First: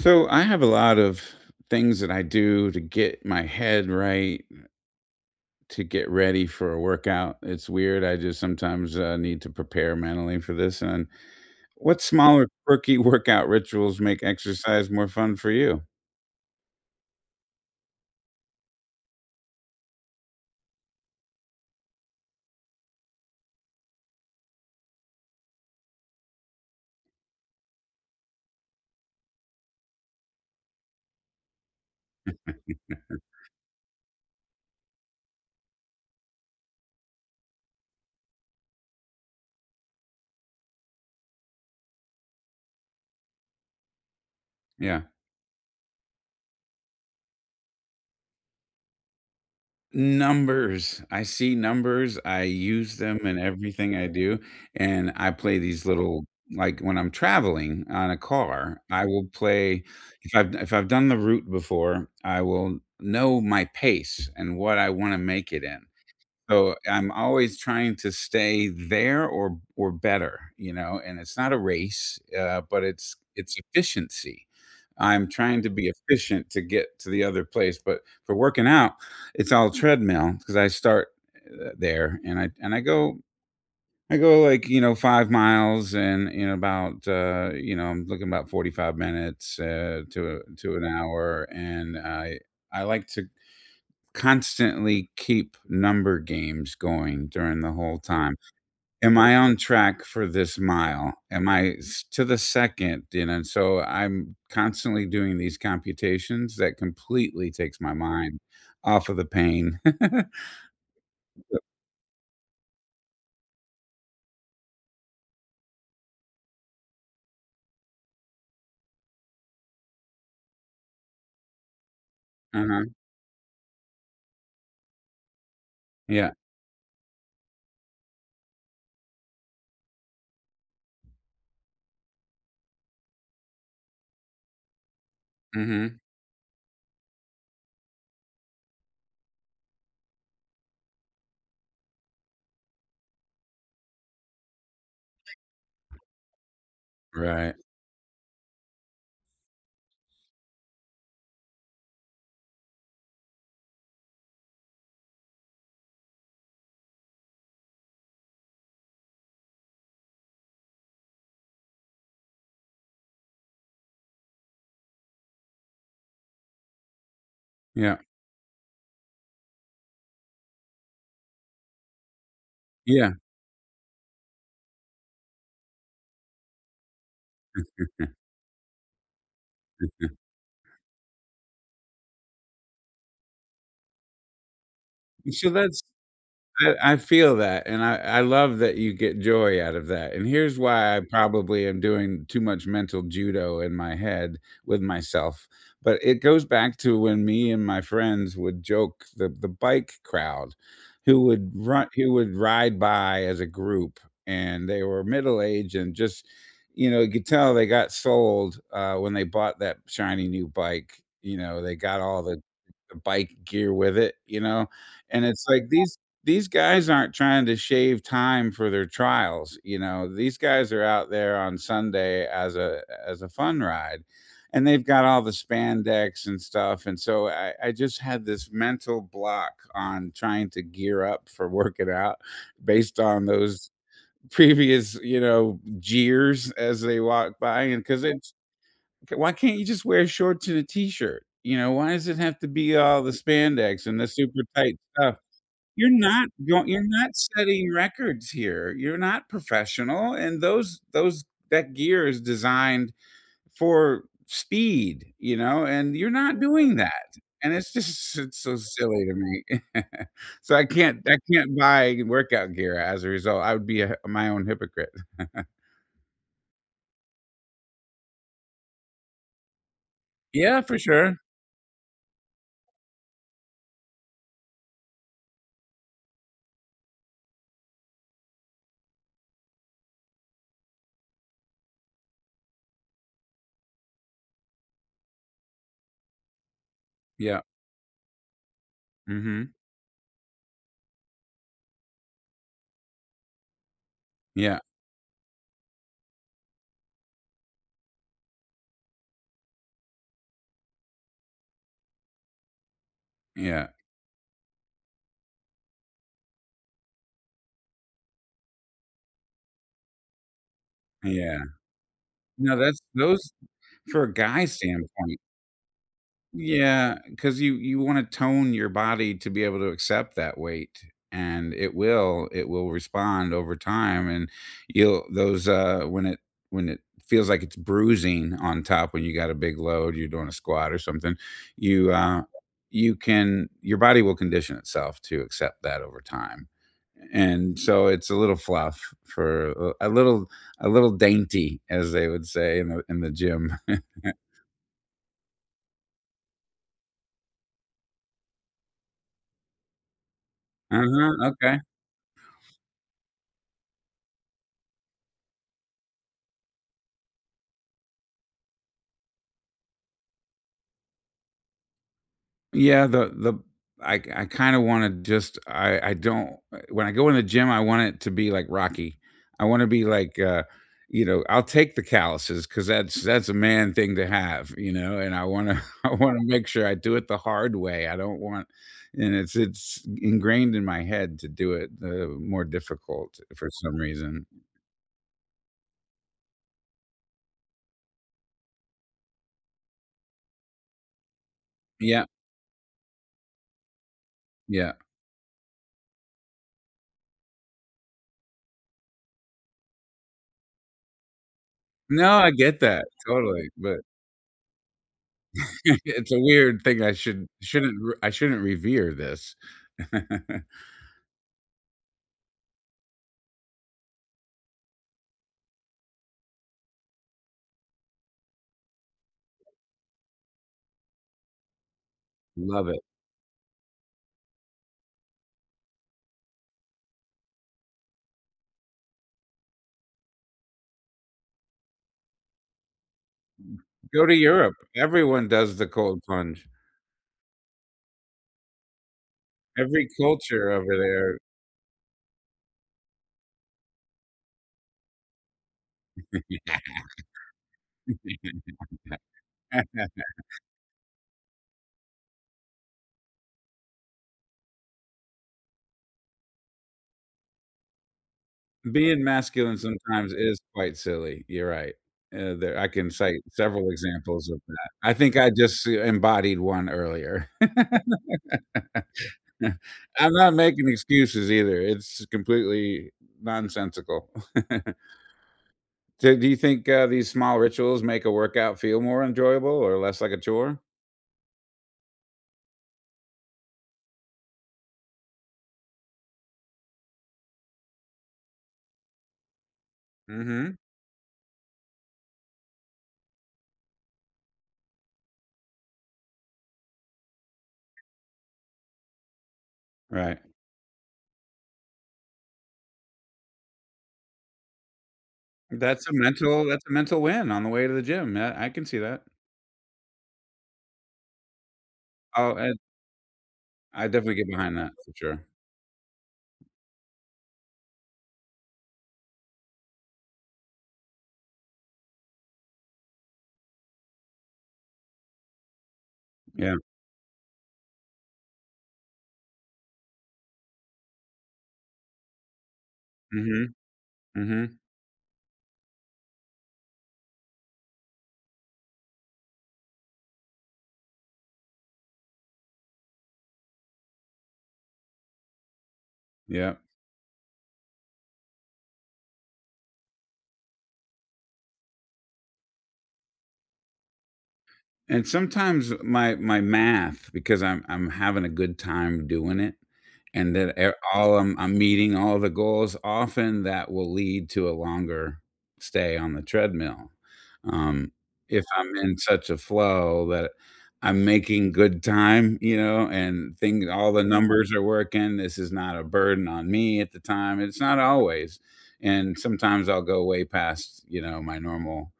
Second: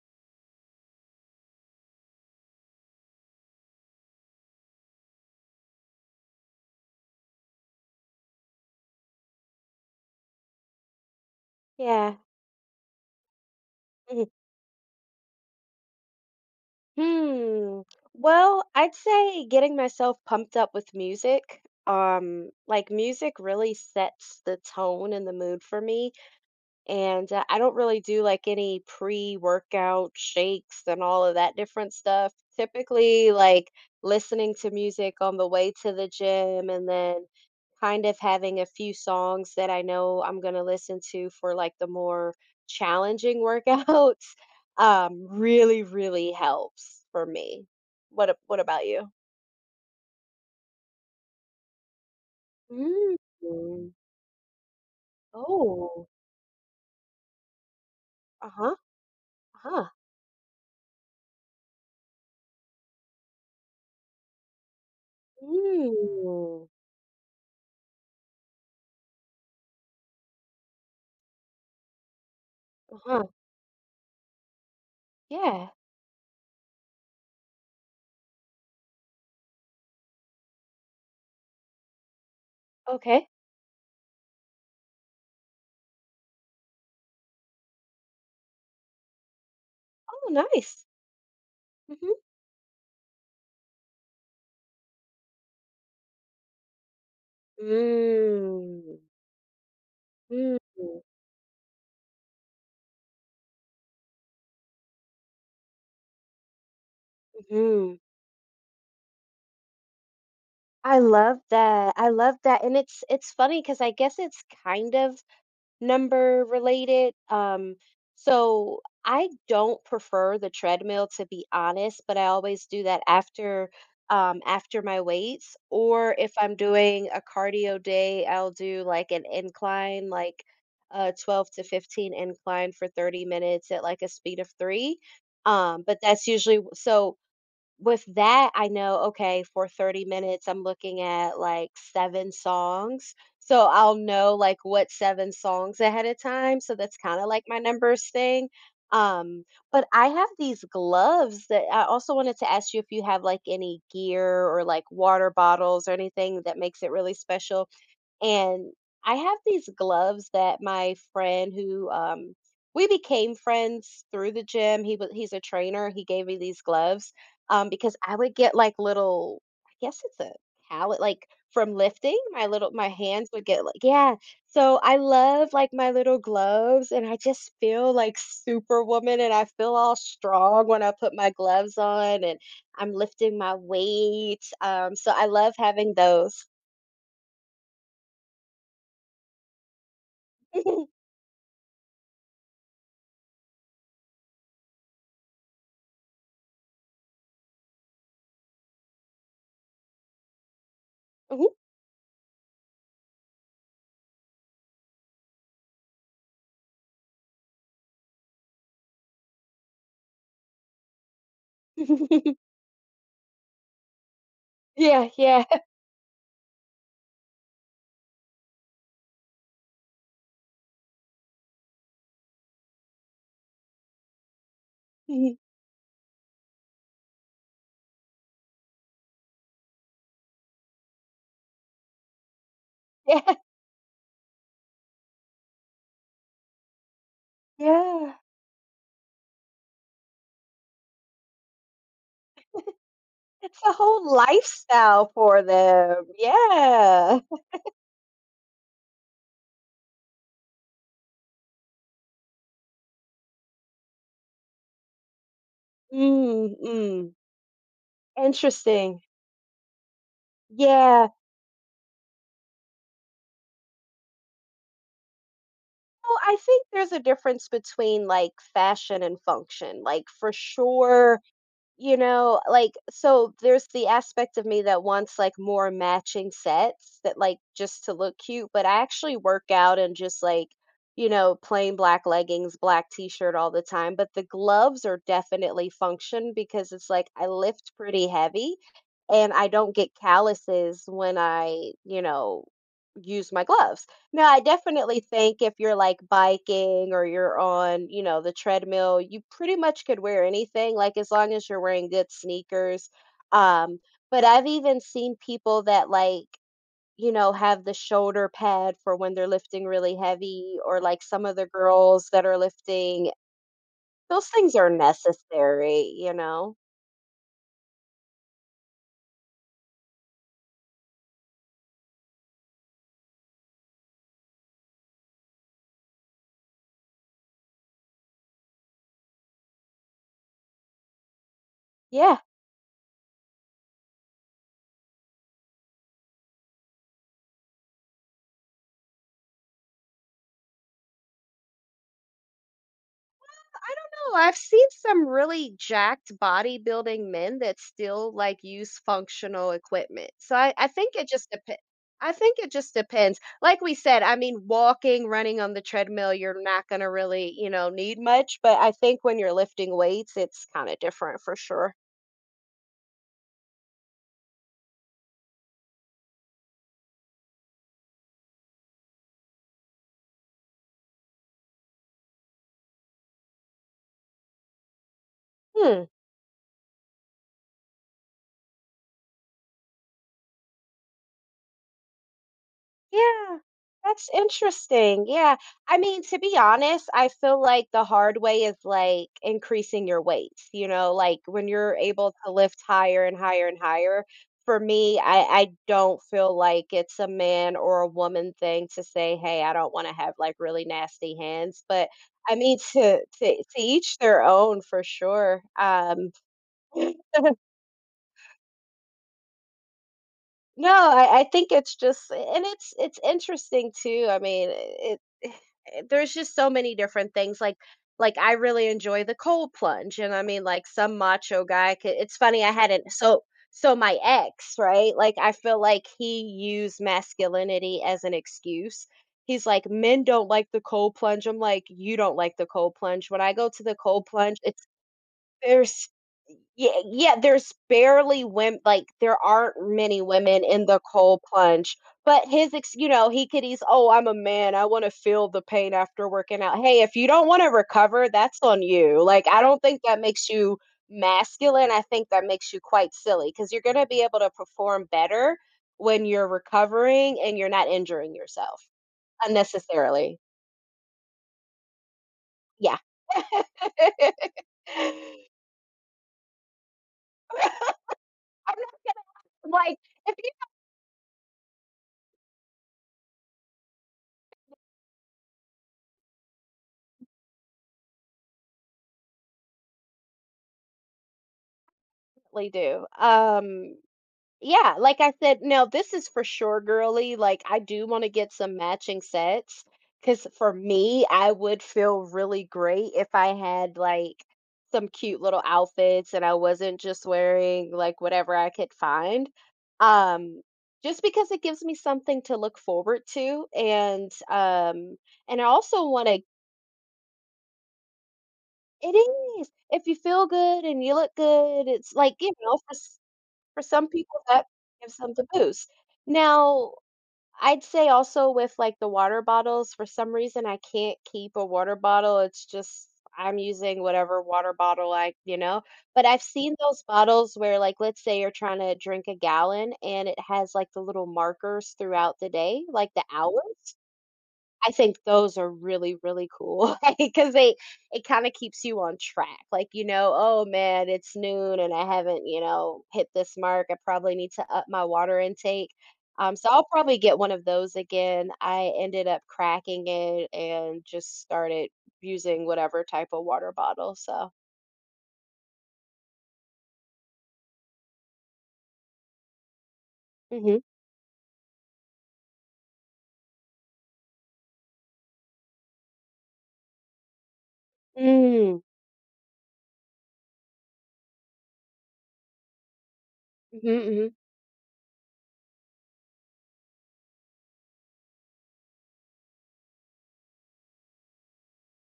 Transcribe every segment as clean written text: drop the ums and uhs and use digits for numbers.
So I have a lot of things that I do to get my head right, to get ready for a workout. It's weird. I just sometimes need to prepare mentally for this. And what Yeah. smaller, quirky workout rituals make Mhm. exercise more fun for you? Hmm. Well, I'd say getting myself pumped up with music. Like music really sets the tone and the mood for me. And, I don't really do, like, any pre-workout shakes and all of that different stuff. Typically, like, listening to music on the way to the gym and then kind of having a few songs that I know I'm gonna listen to for, like, the more challenging workouts, Yeah. Really, really helps for me. What about you? Numbers. I see numbers, I use Mm. them in everything I do, and I play these Oh. little like, when I'm traveling on a Uh-huh, car, I will play uh-huh. if I've done the route before, I will know my pace and what I wanna make it in. Mm. So, I'm always trying to stay there or better, you know, and it's not a race, but it's Uh-huh. it's efficiency. I'm trying Yeah. to be efficient to get to the other place, but for working out, it's all treadmill because I start, there and I go Okay. I go, like, you know, 5 miles and in about, you know, I'm looking about 45 minutes, uh, Oh, to to nice. an hour, and Mhm. I like to constantly keep number games going during the whole time. Mm. Am I on track for Mm. this mile? To the second? You know, so I'm constantly doing these computations that completely takes my Mhm. mind off of the pain. I love that. I love that. And it's funny because I guess it's kind of number related. So I don't prefer the treadmill to be honest, but I always do Uh-huh. that after after my weights, or Yeah. if I'm doing a cardio day, I'll do like an incline, like a 12 to 15 incline for 30 minutes at like a speed of three. Mhm. But that's usually so with that, I know, okay, for 30 minutes, I'm looking at like seven songs. So I'll know like what seven songs ahead of time. So that's kind of like Right. my numbers thing. Um, but I have these gloves that I also wanted to ask you if you have like any gear or like water bottles or anything that makes it really special and I have these gloves that my friend who we became friends through the gym. He's a trainer. He gave me these gloves because Yeah. I would get like little I guess it's a palette like from lifting. My Yeah. hands would get like yeah. So I love like my little gloves and I just feel like superwoman and I feel all strong when I put my gloves on and I'm lifting my weights. So I So love that's having those. I feel that, and I love that you get joy out of that, and here's why I probably am doing too much mental judo in my head with myself, but it goes back to when me and my friends would joke the bike crowd who would ride by as a group, and they were middle-aged and just you know, you could tell they got sold, when they bought that shiny new bike, you know, they got Mhm. all the the bike gear with it, you know? Yeah, And yeah. it's like these guys aren't trying to shave time for their trials, you know? These guys are out there on Sunday as a fun ride. And they've got all the spandex and stuff. And so I just had this mental block on trying to gear up for working out based Yeah, on those previous, you know, jeers as they walk by. And because yeah. it's why can't you just wear shorts and a t-shirt? You know, why does it have to be all the It's a spandex and the whole super tight lifestyle stuff? for You're them. not going, you're not Yeah. setting records here. You're not professional, and those that gear is designed for speed, you know, and you're not Mm, doing mm. that. And it's just it's so Interesting. silly to me. So I can't Yeah. I can't buy workout gear as a result. I would be a my own hypocrite. Well, I think there's a difference between, like, fashion and function. Like, for Yeah, for sure. sure. You know, like, so there's the aspect of me that wants, like, more matching sets that, like, just to look cute, but I actually work out and just, like, plain black leggings, black t-shirt all the time, but the gloves are definitely function because it's like I Yeah. lift pretty heavy and I Mhm. don't get calluses when I use my gloves. No, I Yeah, definitely think if you're like biking or you're on, the treadmill, you pretty much could wear anything, like as long as you're wearing good sneakers. yeah, Um, but I've even seen people that like, have the shoulder pad for when they're lifting really heavy, or like some of yeah. the girls that are No, that's lifting. those for a Those guy's things are standpoint, necessary, you know? yeah, because you wanna tone your body to be able to accept that weight, and it will respond over time, and you'll those, uh, when it feels like it's bruising on top when you got a big load, you're doing a squat or something, you, Yeah. uh you can your body will condition itself to accept that over time, and so it's a little fluff for a little a little dainty, as they would say in the gym. I don't know. I've seen some really jacked bodybuilding men that still like use functional equipment. So I think it Uh-huh, just okay. depends. I think it just depends. Like we said, I mean, walking, running on the treadmill, you're not going to really, need much. But I think when you're lifting weights, it's kind of different for sure. Yeah, the I kinda wanna just I don't when I go in the gym, I want it to be like Rocky. I wanna be like, you know, I'll take the calluses because that's that's a man thing to have, you know, and I wanna Hmm. I wanna make sure I do it the hard way. I don't want and it's ingrained in my head to do it, the more difficult Yeah, for some that's reason. interesting. Yeah. I mean, to be honest, I feel like the hard way is like increasing your weights, like when you're Yeah, able to lift higher and higher and higher. For yeah. me, I don't feel like it's a man or a woman thing to say, hey, I don't want to have like really nasty hands. But No, I I mean, get that, to to totally, to but each their own for sure. It's a weird thing I shouldn't revere this. no, I think it's just and it's interesting too. I mean, it- there's just so many different things like I really enjoy the cold plunge and I mean like some macho guy could it's funny I Love it. hadn't so my ex, right? Like I feel like he used masculinity as an excuse. He's like men don't like the cold plunge. I'm like you don't like the cold plunge. When I go to the cold Go to plunge, Europe. Everyone does the there's cold plunge. yeah, yeah, there's barely women. Like, there aren't Every many women culture in the over cold plunge, but his ex he could eas "Oh, I'm a man, I wanna feel the pain after there. working out." Hey, if you don't wanna recover, that's on you, like, I don't think that makes you masculine, I think that makes you quite silly because you 'cause you're gonna be able to perform better when you're recovering and you're not injuring yourself Being masculine sometimes unnecessarily. is quite silly. You're right. There I Yeah. can cite several examples of that. I think I just embodied one earlier. I'm not gonna like, I'm not making excuses either. It's completely nonsensical. So, do you think, these small rituals make a workout feel more enjoyable or less like a chore? definitely do. Yeah, like I said, now this is for sure, girly. Like I do want to get some matching sets because for Mhm. me, I would feel really great if I had like some cute little outfits and I wasn't just wearing like whatever I could find. Right. Um, just because it gives me something to look forward to and I That's also a want to mental, that's a mental win on the way to the gym. Yeah, I can see it that. is if you feel good and you look good, it's like, Oh, and for I some definitely people, get that behind that for gives them sure. the boost. Now, I'd say also with like the water bottles, for some reason I can't keep a water bottle. It's just I'm using whatever water bottle I. But I've seen Yeah. those bottles where like let's say you're trying to drink a gallon and it has like the little markers throughout the day, like the Mhm, hours. mhm, I think those are really, really cool, because they it kinda keeps you on track, like, "Oh, man, it's noon and I haven't, hit this mark. I probably need to up my water intake." So yeah. I'll probably get one of those again. I ended up cracking it and just started using whatever type of water bottle, so And sometimes my my math, because I'm having a good time doing it, and that mm. e all I'm meeting all the goals, often that will lead to a longer stay on the treadmill. Um, if Mhm. Mm. I'm in such a flow that I'm making good time, you know, and things Mhm, all the mhm, numbers are working, this is not a burden on me at the time, it's not always, and sometimes I'll go way past, you know, my normal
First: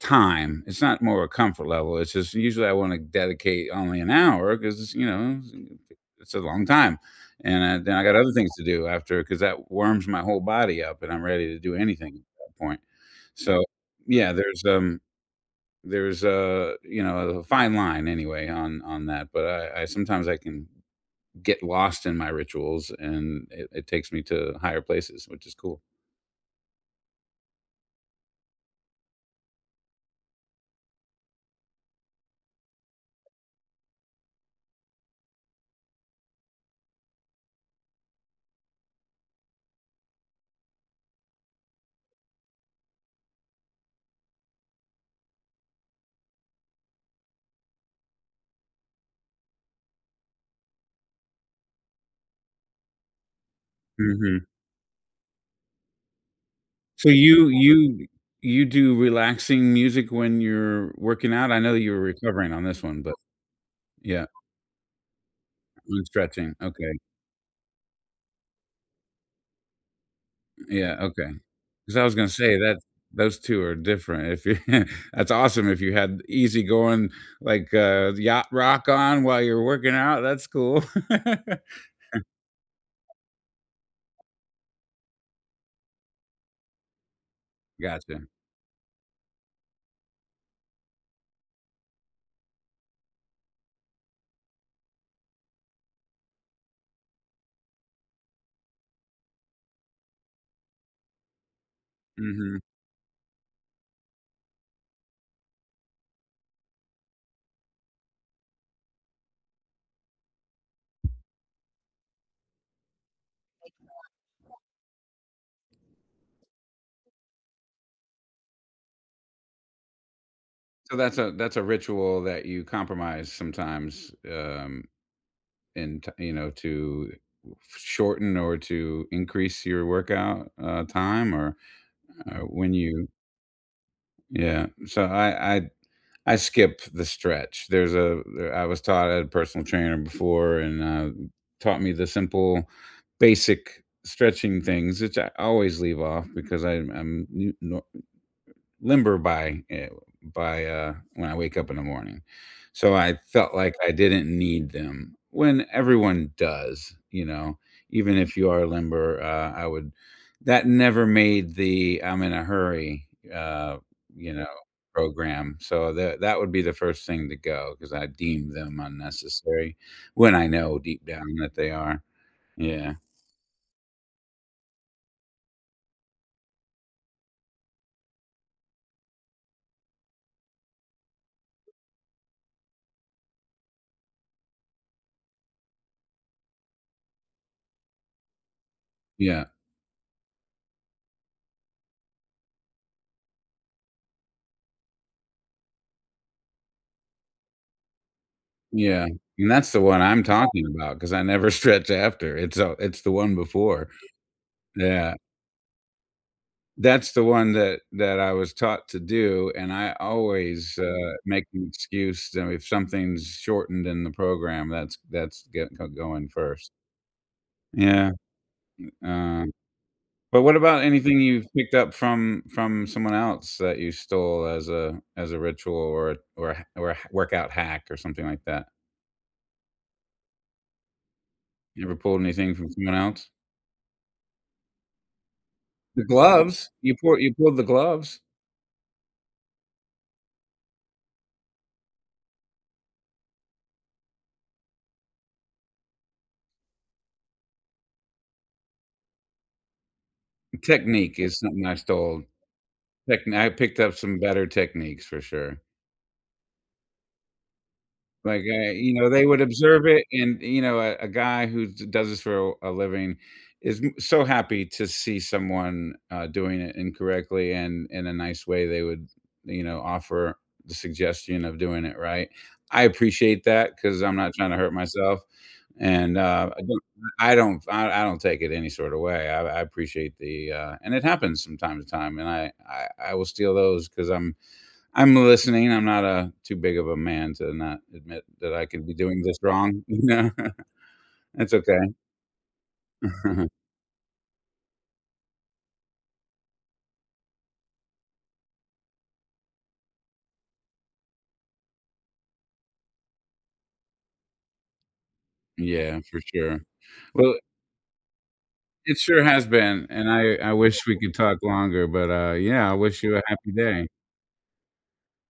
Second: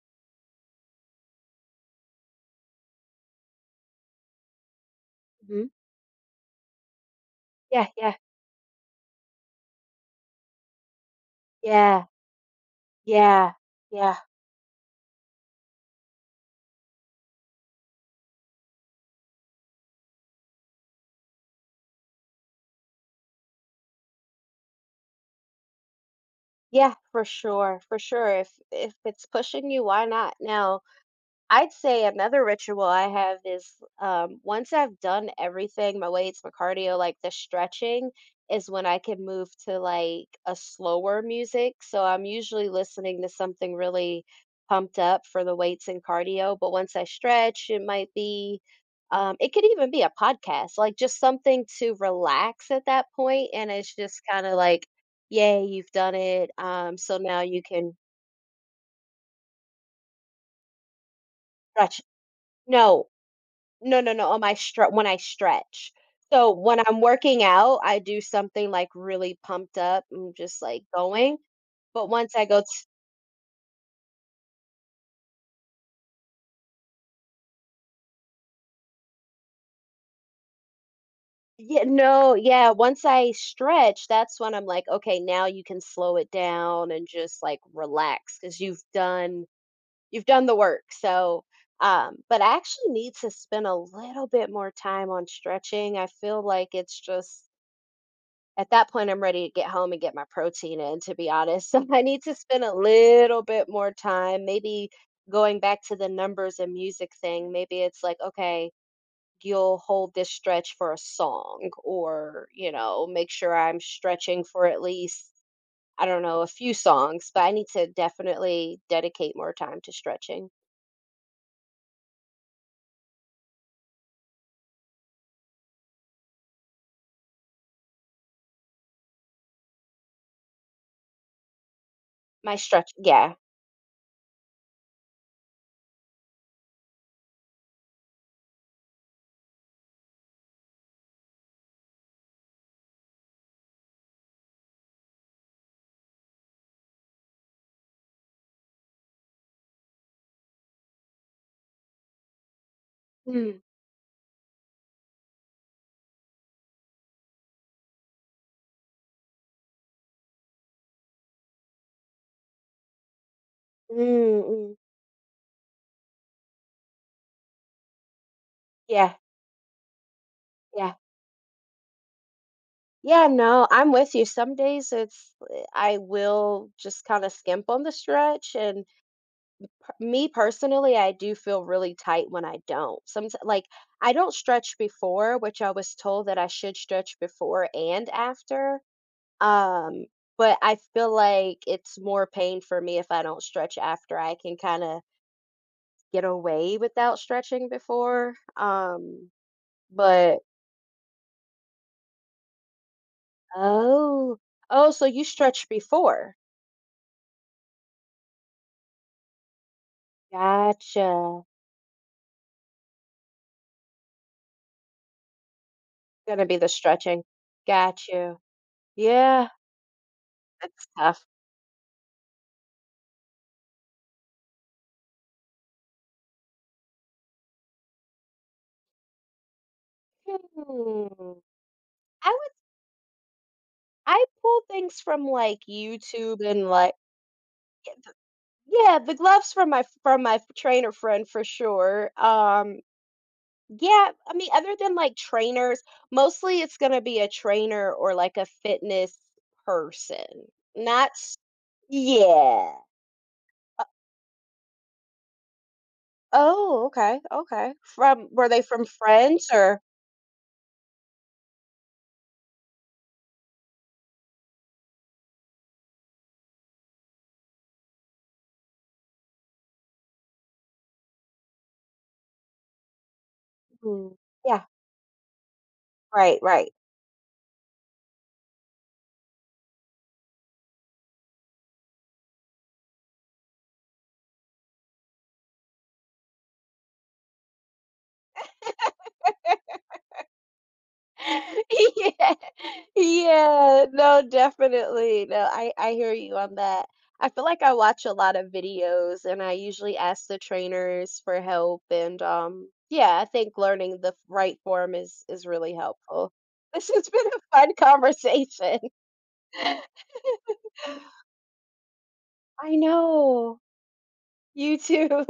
time. It's not more a comfort level. It's just usually I want to dedicate only an hour because you know mhm. it's a long time, and Yeah, then I yeah, got other things to do after because that warms my whole body up, and I'm ready to do yeah, anything at that point. yeah, So yeah, yeah, there's a you know a fine line anyway on that, but I sometimes I can get lost in my rituals, and it takes me to higher places, which is cool. yeah, for sure, for sure. If it's pushing you, why not? Now I'd say another ritual I have is once I've done everything, my weights, my cardio, like the stretching, is when I can move to like a slower music. So I'm usually listening to something really pumped up for the weights and cardio. But once I stretch, it might be, it could even be a podcast, like just something to relax at that point. And it's just kind Mhm. of like, yay, you've done it. So So now you you can you you do relaxing music when you're working out? I know that you stretch. were recovering on this one, No, but No, no, yeah, no, on my stre when I stretch. and So, stretching. when Okay. I'm working out, I do something, like, really pumped up and just, like, Yeah, okay. going, Because I but was gonna once I say go t that those two are different. If you that's awesome if you had easy going, like, yacht rock on while you're working out, that's cool. yeah, no, yeah, once I stretch, that's when I'm like, "Okay, now you can slow it down and just, like, Gotcha. relax because 'cause you've done the work." So, but I actually need to spend a little bit more time on stretching. I feel like it's just at that point, I'm ready to get home and get my protein in, to be honest. So I need to Mhm. spend a little bit more time, maybe going back to the numbers and music thing. Maybe it's like, okay, you'll hold this stretch for a song, or, make sure I'm stretching for at least, I don't know, a few songs, but I need to definitely dedicate more time to stretching. So that's a, that's a ritual that you compromise sometimes, and you know to shorten or to increase your workout time or My when stretch, you yeah. yeah so I skip the stretch I was taught I had a personal trainer before and taught me the simple basic stretching things which I always leave off because I'm new, limber by when I wake up in the morning. So I felt Mm, like I didn't need them when everyone does, you know? Even if you are limber, I would that never made the "I'm in a hurry," uh, you mm, know, mm. program. So that would be the first thing to go because I deem them Yeah, unnecessary when I know yeah. deep down that they are. Yeah. Yeah, no, I'm with you. Some days it's I will just kind of skimp on the stretch and me personally, I do feel really tight when I don't. Some like I don't stretch before, which I was told that I should stretch before and after. Yeah. Um, but I feel like it's more pain for me if I don't stretch after. I can kind of get away without stretching before. Yeah. And that's the one I'm But talking about because I never stretch after. It's the one before. oh, oh, so Yeah, you stretch before. that's the one that I was taught to do, and I always, Gotcha. make an excuse, you know, if something's shortened in the program, that's get go going Gonna be the first. stretching. Got Yeah, you. uh, Yeah, but what about that's anything tough. you've picked up from someone else that you stole as a ritual or a or a or a workout hack or something like that? Hmm, You ever pulled I would anything from someone else? I pull things from, like, The YouTube and, gloves? like You pulled the y th gloves? yeah, the gloves from my trainer friend for sure. Yeah, I mean, other than, like, trainers, mostly it's gonna be a trainer or, like, a fitness person. Not Technique s is something I stole. Yeah. Techni I picked up some better techniques for sure. Oh, okay, okay. From Like, were they from you know, they would friends or observe it, and, you know, a guy who d does this for a living is m so happy to see someone, doing it incorrectly, and in a nice way, they would, you know, offer the suggestion of doing it right. I appreciate that because 'cause Mhm. I'm not trying to Yeah, hurt myself, and, right, I right. don't I don't I I don't take it any sort of way. I appreciate the, and it happens from time to time, and I will steal those because 'cause I'm listening. I'm not a too big of a man to not admit that I could be doing this wrong. No, that's okay. yeah, yeah, no, definitely. No, I hear you on that. I feel like I watch a lot of videos and I usually ask the trainers for help and yeah, I think learning the right form is really Yeah, for helpful. sure. This has been Well, a fun conversation. it sure has been, and I wish we could talk longer, but, yeah, I I wish you a happy know. day. You too.